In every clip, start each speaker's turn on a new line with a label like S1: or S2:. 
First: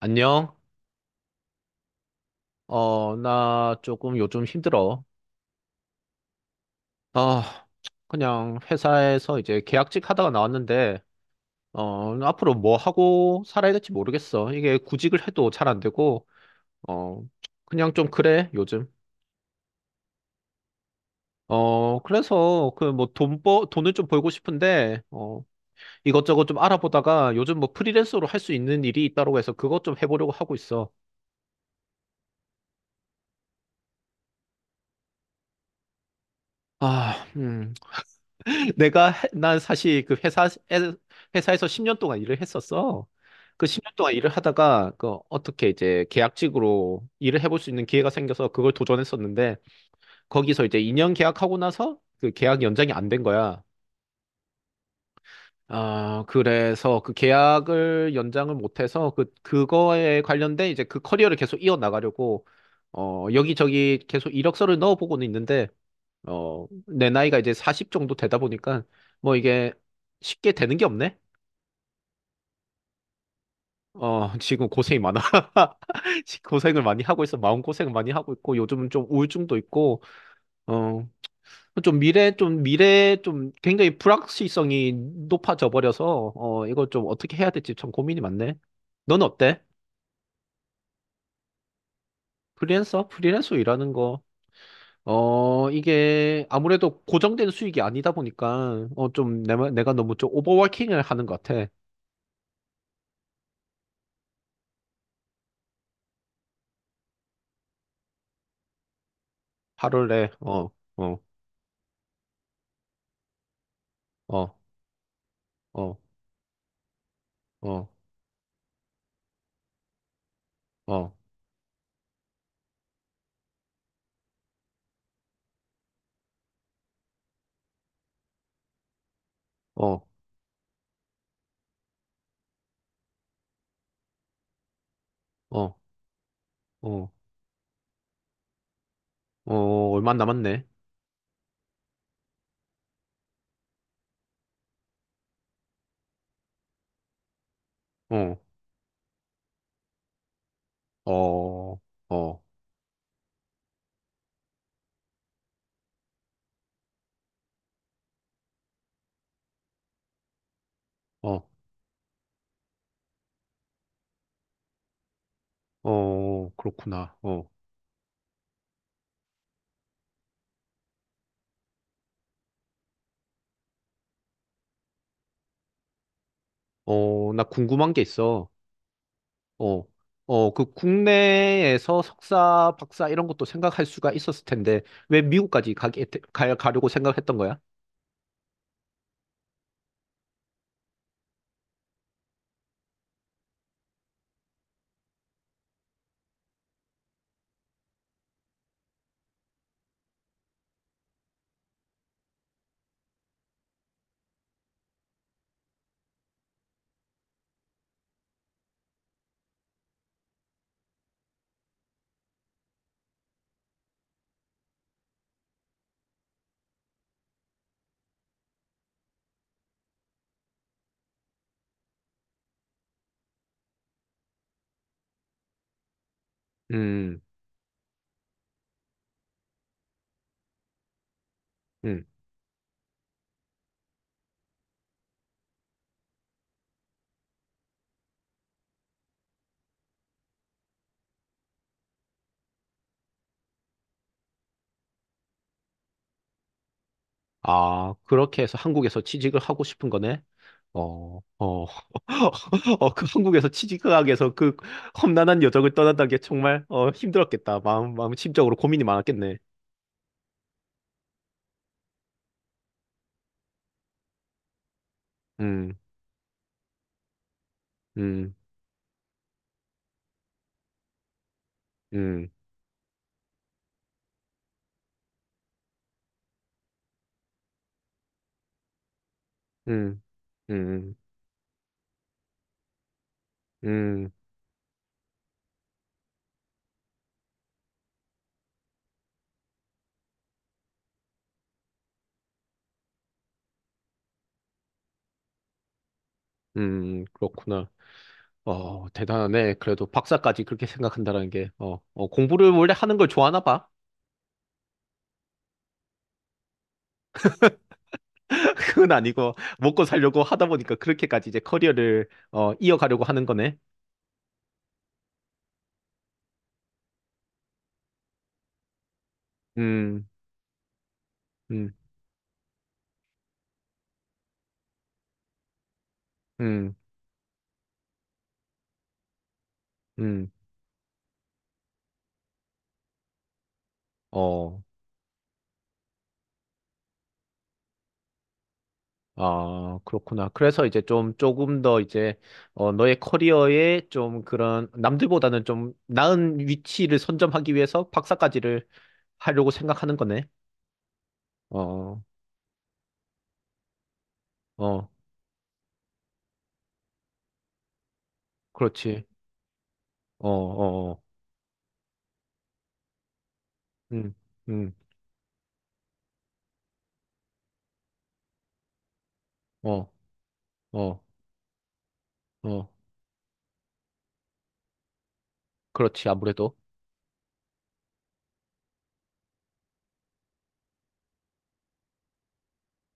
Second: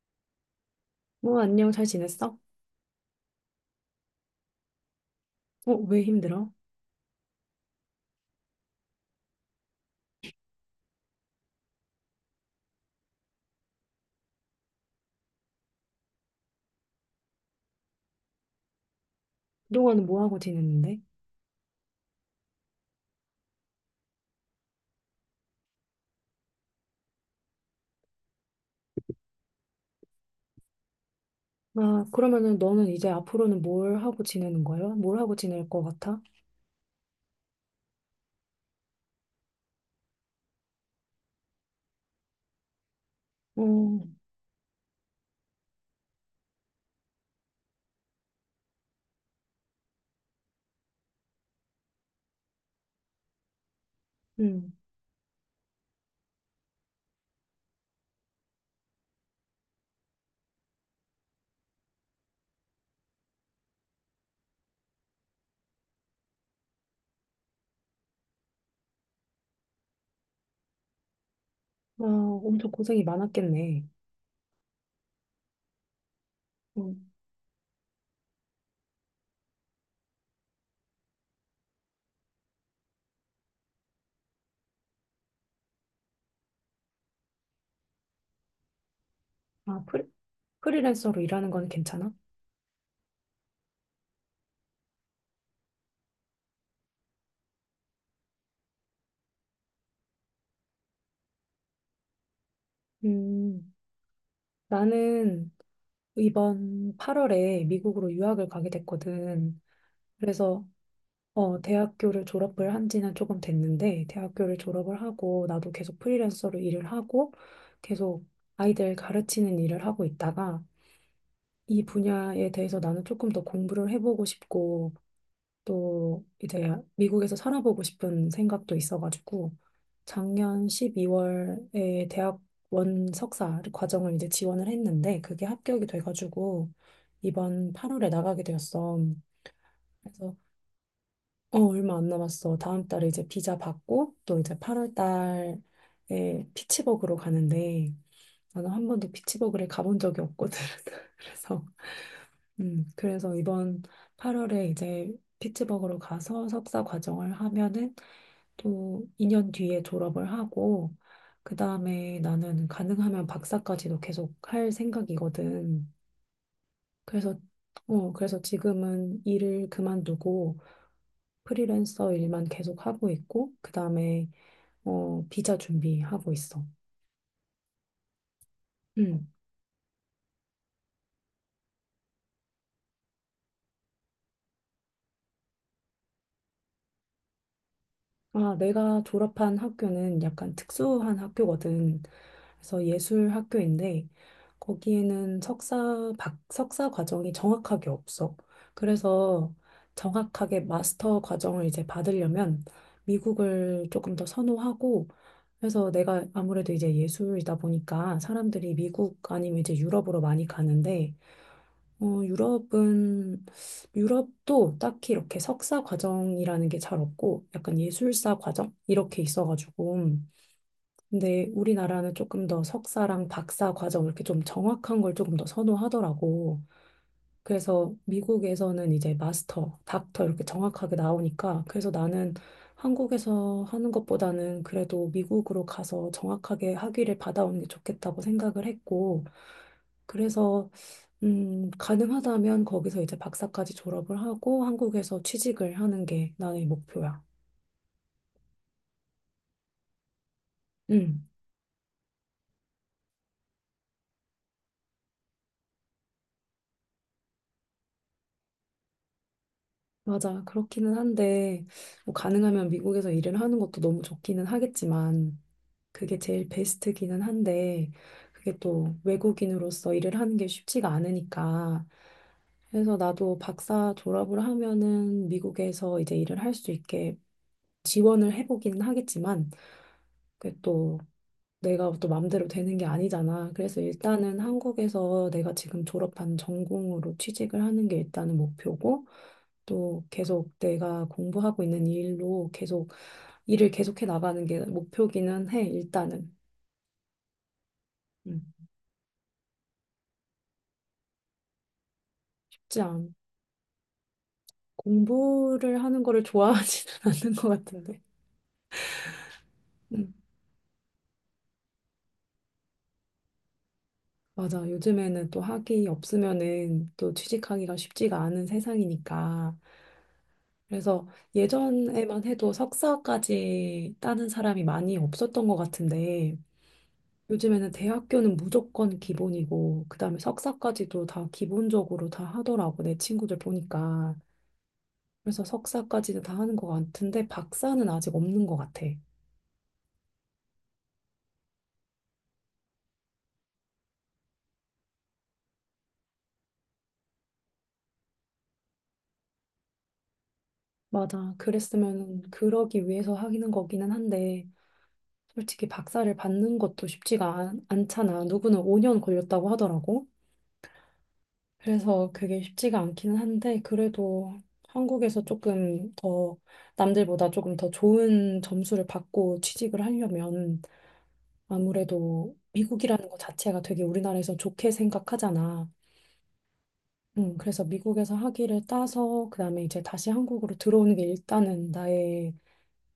S1: 안녕.
S2: 어, 안녕, 잘 지냈어?
S1: 어, 나 조금 요즘 힘들어.
S2: 어, 왜 힘들어?
S1: 아, 그냥 회사에서 이제 계약직 하다가 나왔는데, 어, 앞으로 뭐 하고 살아야 될지 모르겠어. 이게 구직을 해도 잘 안 되고, 어, 그냥 좀 그래, 요즘.
S2: 그동안은 뭐 하고 지냈는데?
S1: 어, 그래서 그 뭐 돈을 좀 벌고 싶은데, 어, 이것저것 좀 알아보다가 요즘 뭐 프리랜서로 할 수 있는 일이 있다고 해서 그것 좀 해보려고 하고 있어.
S2: 아, 그러면은 너는 이제 앞으로는 뭘 하고 지내는 거야? 뭘 하고 지낼 것 같아?
S1: 아, 난 사실 그 회사에서 10년 동안 일을 했었어. 그 10년
S2: 어,
S1: 동안 일을 하다가 그 어떻게 이제 계약직으로 일을 해볼 수 있는 기회가 생겨서 그걸 도전했었는데 거기서 이제 2년 계약하고 나서 그 계약 연장이 안 된 거야.
S2: 음,
S1: 아, 그래서 그 계약을 연장을 못해서 그 그거에 관련된 이제 그 커리어를 계속 이어나가려고 어 여기저기 계속 이력서를 넣어보고는 있는데 어 내 나이가 이제 40 정도 되다 보니까 뭐 이게 쉽게 되는 게 없네.
S2: 아, 엄청 고생이 많았겠네.
S1: 어, 지금 고생이 많아. 지금 고생을
S2: 어,
S1: 많이 하고 있어. 마음고생을 많이 하고 있고, 요즘은 좀 우울증도 있고, 어, 좀 굉장히 불확실성이 높아져 버려서, 어, 이거 좀 어떻게 해야 될지 참 고민이 많네. 넌 어때?
S2: 아, 프리랜서로 일하는 건 괜찮아?
S1: 프리랜서? 프리랜서 일하는 거. 어, 이게 아무래도 고정된 수익이 아니다 보니까, 어, 좀 내가 너무 좀 오버워킹을 하는 것 같아.
S2: 음, 나는 이번 8월에 미국으로 유학을 가게 됐거든.
S1: 하루를 내,
S2: 그래서
S1: 어, 어,
S2: 어, 대학교를 졸업을 한 지는 조금 됐는데,
S1: 어,
S2: 대학교를 졸업을 하고, 나도
S1: 어,
S2: 계속 프리랜서로 일을 하고,
S1: 어,
S2: 계속 아이들 가르치는 일을 하고 있다가,
S1: 어,
S2: 이 분야에 대해서 나는 조금 더 공부를 해보고 싶고, 또 이제 미국에서 살아보고 싶은 생각도 있어가지고,
S1: 어,
S2: 작년 12월에 대학원 석사 과정을 이제 지원을 했는데, 그게
S1: 어,
S2: 합격이 돼가지고,
S1: 어.
S2: 이번 8월에 나가게 되었어.
S1: 어, 얼마 안
S2: 그래서
S1: 남았네.
S2: 어, 얼마 안 남았어. 다음 달에 이제 비자 받고 또 이제 8월 달에 피츠버그로 가는데
S1: 어,
S2: 나는 한 번도 피츠버그를 가본 적이 없거든. 그래서
S1: 어, 어,
S2: 그래서 이번 8월에 이제 피츠버그로 가서 석사 과정을 하면은 또 2년 뒤에 졸업을 하고
S1: 어,
S2: 그다음에 나는 가능하면 박사까지도 계속 할 생각이거든.
S1: 어, 그렇구나.
S2: 그래서
S1: 어,
S2: 어, 그래서 지금은 일을 그만두고 프리랜서 일만 계속 하고 있고, 그 다음에, 어, 비자 준비하고 있어.
S1: 어, 나 궁금한 게 있어.
S2: 음.
S1: 어, 어, 그 국내에서 석사, 박사 이런 것도 생각할 수가 있었을 텐데, 왜 미국까지 가려고 생각했던 거야?
S2: 아, 내가 졸업한 학교는 약간 특수한 학교거든. 그래서 예술 학교인데, 거기에는 석사 과정이 정확하게 없어. 그래서 정확하게 마스터 과정을 이제 받으려면 미국을 조금 더 선호하고, 그래서 내가 아무래도 이제 예술이다 보니까 사람들이 미국 아니면 이제 유럽으로 많이 가는데, 어, 유럽도 딱히 이렇게 석사 과정이라는 게 잘 없고, 약간 예술사 과정? 이렇게 있어가지고. 근데 우리나라는 조금 더 석사랑 박사 과정 이렇게 좀 정확한 걸 조금 더 선호하더라고.
S1: 음,
S2: 그래서 미국에서는 이제 마스터, 닥터 이렇게 정확하게 나오니까 그래서
S1: 음.
S2: 나는 한국에서 하는 것보다는 그래도 미국으로 가서 정확하게 학위를 받아오는 게 좋겠다고 생각을 했고 그래서 가능하다면 거기서 이제 박사까지 졸업을 하고 한국에서 취직을 하는 게 나의 목표야.
S1: 아, 그렇게 해서 한국에서 취직을 하고 싶은 거네? 어,
S2: 음,
S1: 어, 어, 그 한국에서 취직 하기 위해서 그 험난한 여정을 떠난다는 게 정말, 어, 힘들었겠다. 마음 심적으로 고민이 많았겠네.
S2: 맞아. 그렇기는 한데 뭐 가능하면 미국에서 일을 하는 것도 너무 좋기는 하겠지만
S1: 음,
S2: 그게 제일 베스트기는 한데,
S1: 음,
S2: 그게 또 외국인으로서 일을 하는 게 쉽지가 않으니까.
S1: 음,
S2: 그래서 나도 박사 졸업을 하면은 미국에서 이제 일을 할 수 있게 지원을 해보기는 하겠지만,
S1: 음,
S2: 그게
S1: 음,
S2: 또 내가 또 맘대로 되는 게 아니잖아. 그래서
S1: 음,
S2: 일단은 한국에서 내가 지금 졸업한 전공으로 취직을 하는 게 일단은 목표고, 또 계속 내가 공부하고 있는 일로 계속 일을 계속해 나가는 게 목표기는 해, 일단은.
S1: 그렇구나.
S2: 음,
S1: 어, 대단하네. 그래도 박사까지 그렇게 생각한다는 게, 어, 어, 공부를 원래
S2: 쉽지
S1: 하는 걸
S2: 않
S1: 좋아하나 봐.
S2: 공부를 하는 거를 좋아하지는 않는 것 같은데.
S1: 그건 아니고, 먹고
S2: 음,
S1: 살려고 하다 보니까 그렇게까지 이제 커리어를, 어, 이어가려고 하는 거네.
S2: 맞아. 요즘에는 또 학위 없으면은 또 취직하기가 쉽지가 않은 세상이니까.
S1: 음,
S2: 그래서
S1: 음,
S2: 예전에만 해도 석사까지 따는 사람이 많이 없었던 것 같은데
S1: 음,
S2: 요즘에는 대학교는 무조건 기본이고 그다음에
S1: 음,
S2: 석사까지도 다 기본적으로 다 하더라고. 내 친구들 보니까.
S1: 어,
S2: 그래서 석사까지는 다 하는 것 같은데 박사는 아직 없는 것 같아.
S1: 아, 그렇구나. 그래서 이제 좀, 조금 더 이제, 어, 너의 커리어에 좀 그런, 남들보다는 좀 나은 위치를 선점하기 위해서 박사까지를 하려고 생각하는 거네.
S2: 맞아.
S1: 어,
S2: 그랬으면 그러기 위해서 하기는 거기는 한데,
S1: 어, 어.
S2: 솔직히 박사를 받는 것도 않잖아. 누구는 5년
S1: 그렇지.
S2: 걸렸다고 하더라고.
S1: 어, 어, 어,
S2: 그래서 그게 쉽지가 않기는 한데,
S1: 음,
S2: 그래도
S1: 음,
S2: 한국에서 조금 더, 남들보다 조금 더 좋은 점수를 받고 취직을
S1: 어,
S2: 하려면,
S1: 어,
S2: 아무래도
S1: 어,
S2: 미국이라는 것 자체가 되게 우리나라에서 좋게 생각하잖아.
S1: 그렇지. 아무래도,
S2: 그래서 미국에서 학위를 따서, 그 다음에 이제 다시 한국으로 들어오는 게 일단은 나의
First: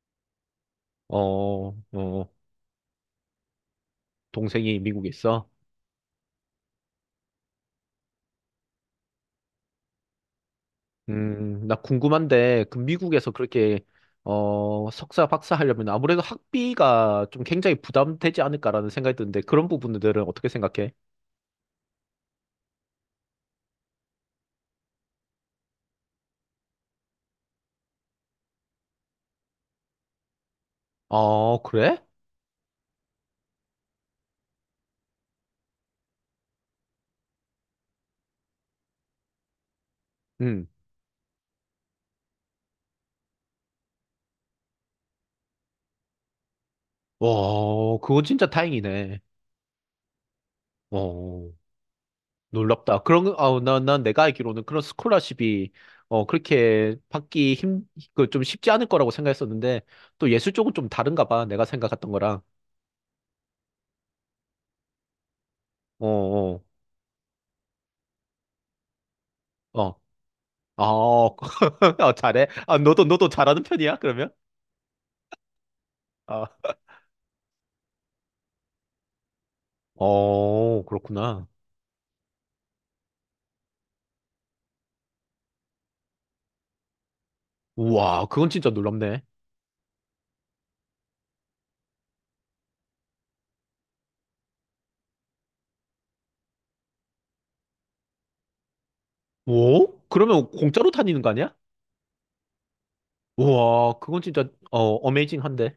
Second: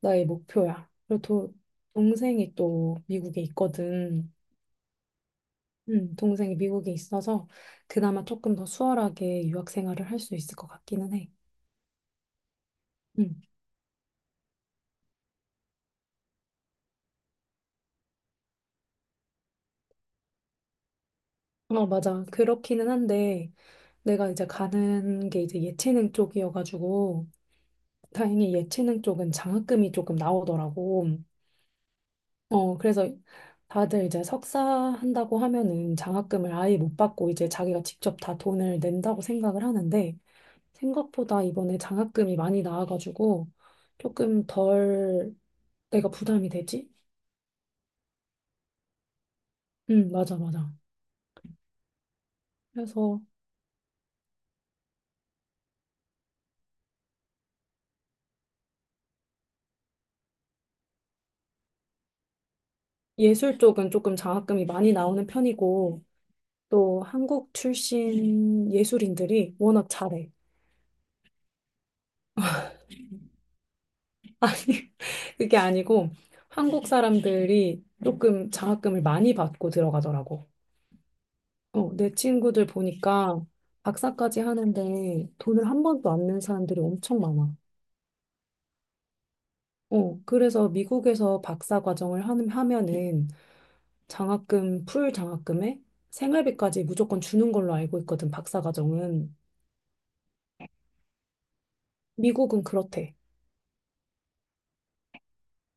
S2: 나의 목표야.
S1: 어, 어, 어.
S2: 동생이 또 미국에 있거든.
S1: 동생이 미국에 있어.
S2: 동생이 미국에 있어서 그나마 조금 더 수월하게 유학 생활을 할 수 있을 것 같기는 해.
S1: 나 궁금한데, 그 미국에서
S2: 음.
S1: 그렇게, 어, 석사, 박사 하려면 아무래도 학비가 좀 굉장히 부담되지 않을까라는 생각이 드는데, 그런 부분들은 어떻게 생각해?
S2: 어, 맞아. 그렇기는 한데 내가 이제 가는 게 이제 예체능 쪽이어가지고 다행히 예체능 쪽은 장학금이 조금 나오더라고.
S1: 어, 그래?
S2: 어, 그래서 다들 이제 석사 한다고 하면은 장학금을 아예 못 받고 이제 자기가 직접 다 돈을 낸다고 생각을 하는데
S1: 음,
S2: 생각보다 이번에 장학금이 많이 나와가지고 조금 덜 내가 부담이 되지?
S1: 와, 그거 진짜 다행이네.
S2: 응, 맞아, 맞아.
S1: 어, 놀랍다.
S2: 그래서
S1: 그런, 아, 난 내가 알기로는 그런 스콜라십이, 어, 그 좀 쉽지 않을 거라고 생각했었는데, 또 예술 쪽은 좀 다른가 봐. 내가 생각했던 거랑.
S2: 예술 쪽은 조금 장학금이 많이 나오는 편이고
S1: 어, 어,
S2: 또 한국 출신 예술인들이 워낙
S1: 어.
S2: 잘해.
S1: 어, 아, 잘해. 아, 너도 잘하는 편이야, 그러면?
S2: 아니, 그게 아니고
S1: 아,
S2: 한국 사람들이 조금 장학금을 많이 받고 들어가더라고.
S1: 어, 그렇구나.
S2: 어, 내 친구들 보니까 박사까지 하는데 돈을 한 번도 안 낸 사람들이 엄청 많아.
S1: 우와, 그건 진짜 놀랍네.
S2: 어, 그래서 미국에서 하면은 장학금, 풀 장학금에 생활비까지 무조건 주는 걸로 알고 있거든, 박사 과정은.
S1: 오? 그러면 공짜로 다니는 거 아니야?
S2: 미국은 그렇대.
S1: 우와, 그건 진짜, 어, 어메이징한데.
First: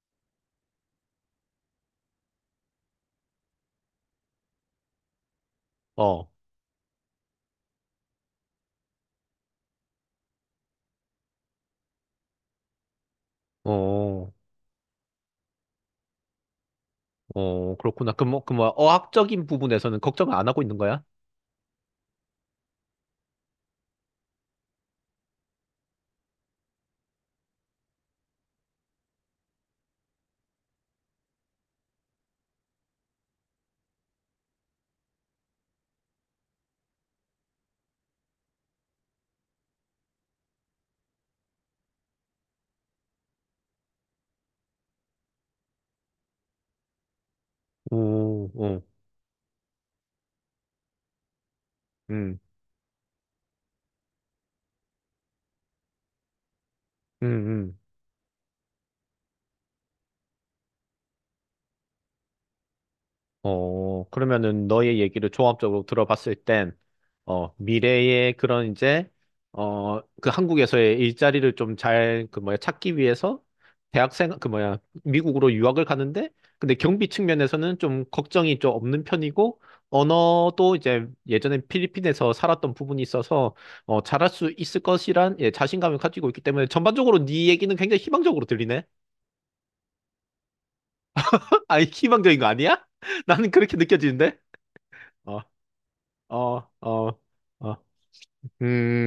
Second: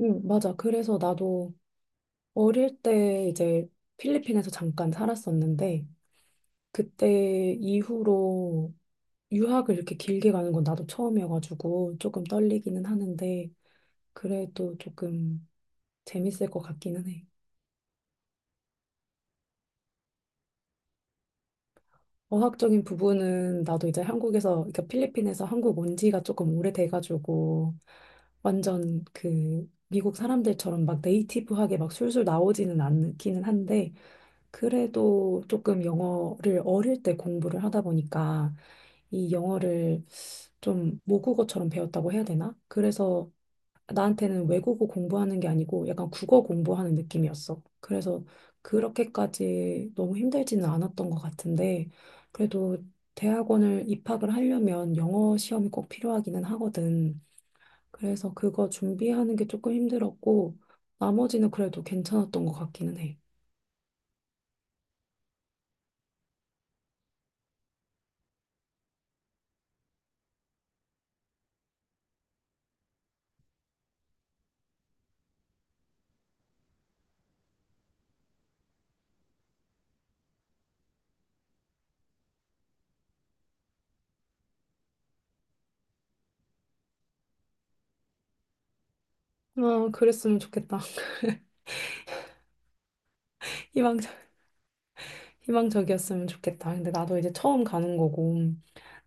S2: 응, 맞아. 그래서 나도 어릴 때 이제 필리핀에서 잠깐 살았었는데,
S1: 어,
S2: 그때 이후로 유학을 이렇게 길게 가는 건 나도 처음이어가지고 조금 떨리기는 하는데,
S1: 어,
S2: 그래도 조금 재밌을 것 같기는 해.
S1: 어, 그렇구나. 그, 뭐, 그, 뭐, 어학적인 부분에서는 걱정을 안 하고 있는 거야?
S2: 어학적인 부분은 나도 이제 한국에서, 그러니까 필리핀에서 한국 온 지가 조금 오래돼가지고 완전 그 미국 사람들처럼 막 네이티브하게 막 술술 나오지는 않기는 한데 그래도 조금 영어를 어릴 때 공부를 하다 보니까 이 영어를 좀 모국어처럼 배웠다고 해야 되나? 그래서 나한테는 외국어 공부하는 게 아니고 약간 국어 공부하는 느낌이었어. 그래서
S1: 오, 오,
S2: 그렇게까지 너무 힘들지는 않았던 것 같은데,
S1: 음,
S2: 그래도 대학원을 입학을 하려면 영어 시험이 꼭 필요하기는 하거든.
S1: 음, 음.
S2: 그래서 그거 준비하는 게 조금 힘들었고, 나머지는 그래도 괜찮았던 것 같기는 해.
S1: 어, 그러면은 너의 얘기를 종합적으로 들어봤을 땐, 어, 미래의 그런 이제, 어, 그 한국에서의 일자리를 좀 잘, 그 뭐야, 찾기 위해서 대학생, 그 뭐야, 미국으로 유학을 가는데, 근데 경비 측면에서는 좀 걱정이 좀 없는 편이고, 언어도 이제 예전에 필리핀에서 살았던 부분이 있어서, 어, 잘할 수 있을 것이란, 예, 자신감을 가지고 있기 때문에 전반적으로 네 얘기는 굉장히 희망적으로 들리네.
S2: 아, 그랬으면 좋겠다.
S1: 아니, 희망적인 거 아니야? 나는 그렇게
S2: 이왕
S1: 느껴지는데? 어,
S2: 희망적이었으면
S1: 어,
S2: 좋겠다. 근데 나도
S1: 어,
S2: 이제 처음
S1: 어,
S2: 가는 거고.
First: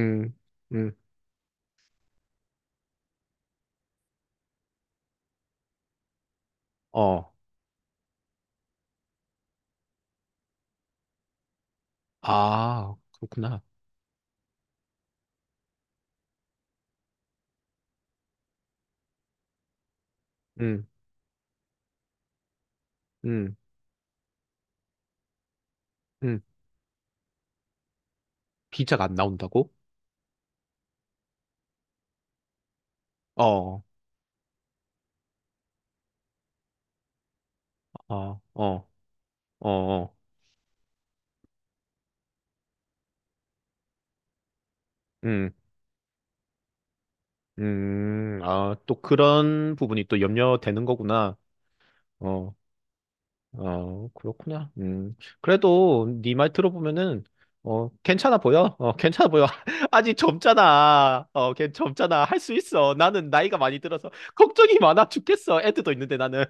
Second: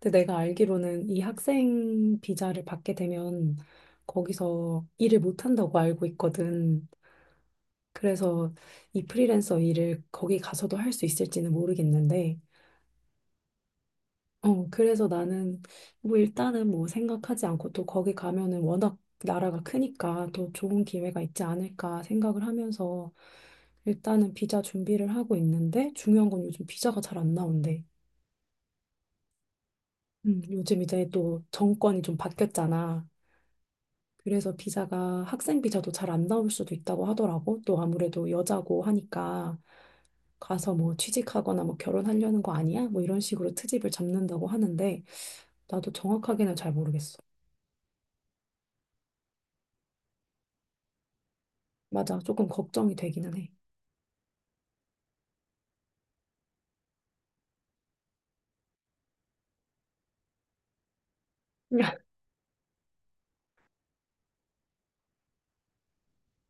S2: 근데 내가
S1: 음,
S2: 알기로는 이 학생 비자를 받게 되면 거기서 일을 못 한다고 알고 있거든.
S1: 어.
S2: 그래서 이 프리랜서 일을 거기 가서도 할 수 있을지는 모르겠는데.
S1: 아, 그렇구나.
S2: 어, 그래서 나는 뭐 일단은 뭐 생각하지 않고 또 거기 가면은 워낙 나라가 크니까 또 좋은
S1: 음,
S2: 기회가 있지 않을까 생각을 하면서
S1: 음,
S2: 일단은 비자 준비를 하고 있는데 중요한
S1: 음.
S2: 건 요즘 비자가 잘 안 나온대.
S1: 비자가 안 나온다고?
S2: 요즘 이제 또 정권이 좀 바뀌었잖아.
S1: 어,
S2: 그래서 비자가 학생 비자도 잘 안 나올 수도 있다고 하더라고. 또 아무래도
S1: 어,
S2: 여자고
S1: 어,
S2: 하니까
S1: 어, 어.
S2: 가서 뭐 취직하거나 뭐 결혼하려는 거 아니야? 뭐 이런 식으로 트집을 잡는다고 하는데
S1: 음,
S2: 나도 정확하게는 잘 모르겠어.
S1: 아, 또 그런 부분이 또 염려되는 거구나.
S2: 맞아. 조금
S1: 어,
S2: 걱정이 되기는 해.
S1: 어, 그렇구나. 음. 그래도 네 말 들어보면은 어, 괜찮아 보여. 어, 괜찮아 보여. 아직 젊잖아. 어, 걔 젊잖아. 할 수 있어. 나는 나이가 많이 들어서 걱정이 많아 죽겠어. 애들도 있는데 나는.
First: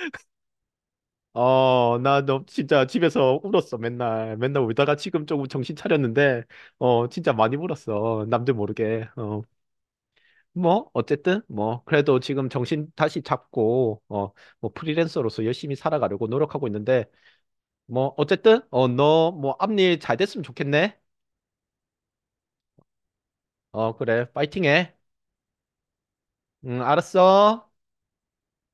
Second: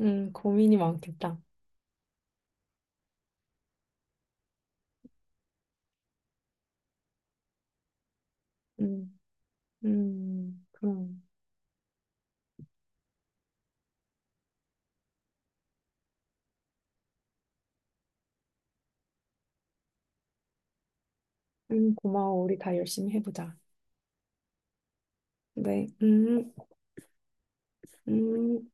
S2: 고민이 많겠다.
S1: 어, 나 너 진짜 집에서 울었어. 맨날. 맨날 울다가 지금 조금 정신 차렸는데 어, 진짜 많이 울었어. 남들 모르게.
S2: 음,
S1: 어. 뭐
S2: 그럼.
S1: 어쨌든 뭐 그래도 지금 정신 다시 잡고 어, 뭐 프리랜서로서 열심히 살아가려고 노력하고 있는데 뭐 어쨌든 어 너 뭐 앞일 잘 됐으면 좋겠네.
S2: 고마워. 우리 다 열심히 해보자.
S1: 어 그래 파이팅해.
S2: 네,
S1: 응 알았어.
S2: 음.